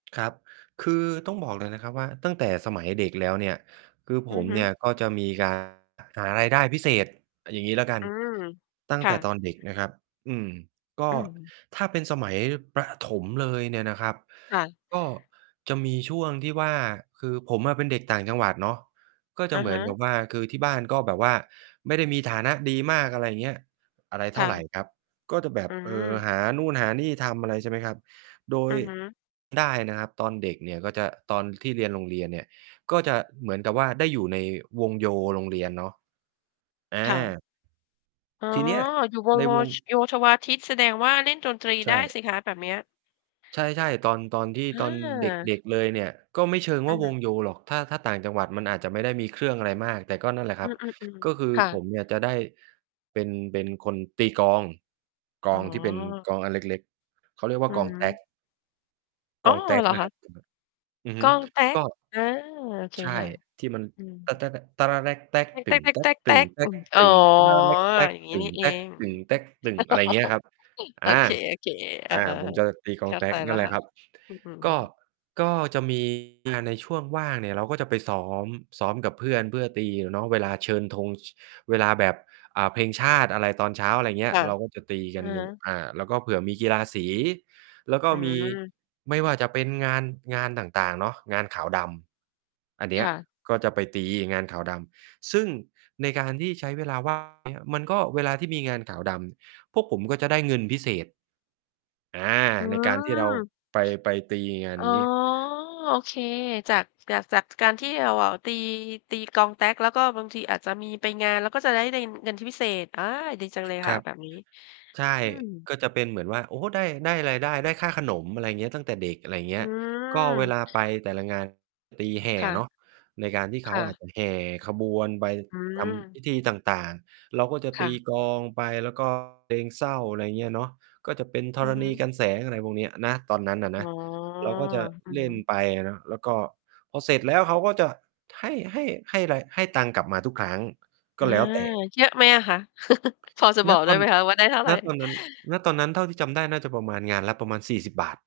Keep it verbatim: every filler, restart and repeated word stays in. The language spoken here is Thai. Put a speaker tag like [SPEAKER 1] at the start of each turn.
[SPEAKER 1] ครับ คือต้องบอกเลยนะครับ ว่าตั้งแต่สมัยเด็กแล้วเนี่ย คือผ
[SPEAKER 2] อื
[SPEAKER 1] ม
[SPEAKER 2] อฮึ
[SPEAKER 1] เนี่ย ก็จะมี การ หารายได้พิเศษ เอาอย่างงี้ละกัน
[SPEAKER 2] อืม
[SPEAKER 1] ตั้
[SPEAKER 2] ค
[SPEAKER 1] งแ
[SPEAKER 2] ่
[SPEAKER 1] ต่
[SPEAKER 2] ะ
[SPEAKER 1] ตอนเด็กนะครับ อืม ก
[SPEAKER 2] อ
[SPEAKER 1] ็
[SPEAKER 2] ืม
[SPEAKER 1] ถ้าเป็นสมัยประถมเลยเนี่ยนะครับ
[SPEAKER 2] ค่ะ
[SPEAKER 1] ก็จะมีช่วงที่ว่า คือผมอะเป็นเด็กต่างจังหวัดเนาะ ก็จ
[SPEAKER 2] อ
[SPEAKER 1] ะ
[SPEAKER 2] ะ
[SPEAKER 1] เหมื
[SPEAKER 2] ฮ
[SPEAKER 1] อนก
[SPEAKER 2] ะ
[SPEAKER 1] ับว่า คือที่บ้านก็แบบว่าไม่ได้มีฐานะดีมาก อะไรอย่างเงี้ย อะไรเ
[SPEAKER 2] ค
[SPEAKER 1] ท่
[SPEAKER 2] ่
[SPEAKER 1] าไร
[SPEAKER 2] ะ
[SPEAKER 1] ครับ ก็จะแบ
[SPEAKER 2] อ
[SPEAKER 1] บ
[SPEAKER 2] ื
[SPEAKER 1] เอ่อ
[SPEAKER 2] ม
[SPEAKER 1] หานู่นหานี่ทำอะไร ใช่ไหมครับ โด
[SPEAKER 2] อื
[SPEAKER 1] ย
[SPEAKER 2] อฮึ
[SPEAKER 1] ได้นะครับตอนเด็กเนี่ยก็จะ ตอนที่เรียนโรงเรียนเนี่ย ก็จะเหมือนกับว่าได้อยู่ในวงโยโรงเรียนเนาะ อ
[SPEAKER 2] ค่ะ
[SPEAKER 1] า
[SPEAKER 2] อ๋อ
[SPEAKER 1] ที่เนี้ย
[SPEAKER 2] อยู่วง
[SPEAKER 1] ใน
[SPEAKER 2] โว
[SPEAKER 1] วง
[SPEAKER 2] ช โยธวาทิต แสดงว่าเล่นดนตรี
[SPEAKER 1] ใช
[SPEAKER 2] ได้
[SPEAKER 1] ่
[SPEAKER 2] สิคะแบบเนี้ย
[SPEAKER 1] ใช่ ๆ ตอน ๆ ที่
[SPEAKER 2] อ
[SPEAKER 1] ตอน เด
[SPEAKER 2] า
[SPEAKER 1] ็ก ๆ เลยเนี่ย ก็ไม่เชิง
[SPEAKER 2] อ
[SPEAKER 1] ว่
[SPEAKER 2] ะ
[SPEAKER 1] า
[SPEAKER 2] ฮ
[SPEAKER 1] ว
[SPEAKER 2] ะ
[SPEAKER 1] งโยหรอก ถ้า ถ้าต่างจังหวัดมันอาจจะไม่ได้มีเครื่องอะไรมาก แต่ก็นั่นแหละ
[SPEAKER 2] อ
[SPEAKER 1] ค
[SPEAKER 2] ื
[SPEAKER 1] รับ
[SPEAKER 2] ม
[SPEAKER 1] ก็
[SPEAKER 2] ๆ
[SPEAKER 1] คือ
[SPEAKER 2] ๆ ค่
[SPEAKER 1] ผ
[SPEAKER 2] ะ
[SPEAKER 1] มเนี่ยจะได้เป็น เป็นคนตีกลอง กล
[SPEAKER 2] อ๋
[SPEAKER 1] องที่เป็น
[SPEAKER 2] อ
[SPEAKER 1] กลองอันเล็ก ๆ เขาเรียกว่
[SPEAKER 2] อื
[SPEAKER 1] า กล
[SPEAKER 2] อ
[SPEAKER 1] อง
[SPEAKER 2] ฮ
[SPEAKER 1] แต
[SPEAKER 2] ึ
[SPEAKER 1] ๊ก
[SPEAKER 2] อ
[SPEAKER 1] ก
[SPEAKER 2] ๋
[SPEAKER 1] ล
[SPEAKER 2] อ
[SPEAKER 1] องแต๊
[SPEAKER 2] เ
[SPEAKER 1] ก
[SPEAKER 2] หรอ
[SPEAKER 1] นะ
[SPEAKER 2] ค
[SPEAKER 1] ค
[SPEAKER 2] ะ?
[SPEAKER 1] รับ จะแบบ อือ
[SPEAKER 2] ก
[SPEAKER 1] ฮึ
[SPEAKER 2] ลองแต๊
[SPEAKER 1] ก
[SPEAKER 2] ก
[SPEAKER 1] ็
[SPEAKER 2] อา โอเค
[SPEAKER 1] ใช่
[SPEAKER 2] ค่ะ
[SPEAKER 1] ที่มัน
[SPEAKER 2] อืม
[SPEAKER 1] อะไรอ
[SPEAKER 2] อืม อ๋อ อย่างงี้นี่เอง
[SPEAKER 1] ย่างเงี้ยครับ
[SPEAKER 2] โ
[SPEAKER 1] อ
[SPEAKER 2] อ
[SPEAKER 1] า
[SPEAKER 2] เค ๆ อ
[SPEAKER 1] อ
[SPEAKER 2] า
[SPEAKER 1] า ผมจะตีกล
[SPEAKER 2] เข
[SPEAKER 1] อง
[SPEAKER 2] ้า
[SPEAKER 1] แต
[SPEAKER 2] ใ
[SPEAKER 1] ๊
[SPEAKER 2] จ
[SPEAKER 1] กน
[SPEAKER 2] แล
[SPEAKER 1] ั
[SPEAKER 2] ้
[SPEAKER 1] ่น
[SPEAKER 2] ว
[SPEAKER 1] แหล
[SPEAKER 2] ค
[SPEAKER 1] ะ
[SPEAKER 2] ่ะ
[SPEAKER 1] ครับ
[SPEAKER 2] อือฮ
[SPEAKER 1] ก็
[SPEAKER 2] ึ
[SPEAKER 1] ก็จะ มี งานในช่วงว่างเนี่ย เราก็จะไปซ้อม ซ้อมกับเพื่อนเพื่อตีเนาะ เวลาเชิญธง ช เวลาแบบ อ่า เพลงชาติอะไรตอนเช้า อะไรอย่างเงี้
[SPEAKER 2] ค
[SPEAKER 1] ย
[SPEAKER 2] ่ะ
[SPEAKER 1] เราก็จะตี
[SPEAKER 2] อ
[SPEAKER 1] กั
[SPEAKER 2] ะ
[SPEAKER 1] นอย
[SPEAKER 2] ฮ
[SPEAKER 1] ู่
[SPEAKER 2] ะ
[SPEAKER 1] อ่า แล้วก็เผื่อมีกีฬาสี แล้วก็
[SPEAKER 2] อื
[SPEAKER 1] มี
[SPEAKER 2] ม
[SPEAKER 1] ไม่ว่าจะเป็นงาน งานต่าง ๆ เนาะ งานขาวดำ อันเนี
[SPEAKER 2] ค
[SPEAKER 1] ้ย
[SPEAKER 2] ่ะ
[SPEAKER 1] ก็จะไปตีงานขาวดำ ซึ่งในการที่ใช้เวลา ว่าง เนี่ย มันก็ เวลาที่มีงานขาวดำ พวกผมก็จะได้เงินพิเศษ อา
[SPEAKER 2] อื
[SPEAKER 1] ในการที่เรา
[SPEAKER 2] ม
[SPEAKER 1] ไป ไปตีงาน
[SPEAKER 2] อ๋อ
[SPEAKER 1] นี้
[SPEAKER 2] โอเค จาก จาก จากการที่เราอะ ตี ตีกลองแต๊ก แล้วก็บางทีอาจจะมีไปงาน แล้วก็จะได๋ ได้เงินที่พิเศษ อ่า ดีจังเลย
[SPEAKER 1] ค
[SPEAKER 2] ค
[SPEAKER 1] ร
[SPEAKER 2] ่ะ
[SPEAKER 1] ับ
[SPEAKER 2] แบบนี้
[SPEAKER 1] ใช่
[SPEAKER 2] อืม
[SPEAKER 1] ก็จะเป็นเหมือนว่า โอ้ ได้ ได้รายได้ ได้ค่าขนม อะไรเงี้ย ตั้งแต่เด็ก อะไรเงี
[SPEAKER 2] อ
[SPEAKER 1] ้
[SPEAKER 2] ื
[SPEAKER 1] ย ก็เวล
[SPEAKER 2] ม
[SPEAKER 1] าไปแต่ละงานตีแห่
[SPEAKER 2] ค่
[SPEAKER 1] เน
[SPEAKER 2] ะ
[SPEAKER 1] าะ ในการที่เข
[SPEAKER 2] ค
[SPEAKER 1] า
[SPEAKER 2] ่
[SPEAKER 1] อ
[SPEAKER 2] ะ
[SPEAKER 1] าจจะแห่ขบวนไป
[SPEAKER 2] อื
[SPEAKER 1] ทำพ
[SPEAKER 2] ม
[SPEAKER 1] ิธีต่าง ๆ เราก็จะ
[SPEAKER 2] ค
[SPEAKER 1] ต
[SPEAKER 2] ่
[SPEAKER 1] ี
[SPEAKER 2] ะ
[SPEAKER 1] กลองไป แล้ว ก็ เพลงเศร้า อะไรอย่างเงี้ยเนาะ ก็จะเป็นธ
[SPEAKER 2] อื
[SPEAKER 1] ร
[SPEAKER 2] อฮ
[SPEAKER 1] ณี
[SPEAKER 2] ึ
[SPEAKER 1] กรรแสง อะไรพวกเนี้ยนะ ตอนนั้นน่ะน
[SPEAKER 2] อ๋
[SPEAKER 1] ะ
[SPEAKER 2] อ
[SPEAKER 1] เราก็จะ
[SPEAKER 2] อือ
[SPEAKER 1] เล
[SPEAKER 2] ฮ
[SPEAKER 1] ่น
[SPEAKER 2] ึ
[SPEAKER 1] ไปอะเนาะ แล้วก็พอเสร็จแล้วเขาก็จะให้ ให้ ให้ไร ให้ตังค์กลับมาทุกครั้ง ก
[SPEAKER 2] อา
[SPEAKER 1] ็แล้วแต่
[SPEAKER 2] เยอะไหมอะคะ? พอจะ
[SPEAKER 1] ณ
[SPEAKER 2] บอก
[SPEAKER 1] ต
[SPEAKER 2] ได้
[SPEAKER 1] อน
[SPEAKER 2] ไหมคะว่าได้เท่าไ
[SPEAKER 1] ณ ต
[SPEAKER 2] ร?
[SPEAKER 1] อนนั้น ณ ตอนนั้นเท่าที่จำได้น่าจะประมาณ งานละประมาณ สี่สิบ บาท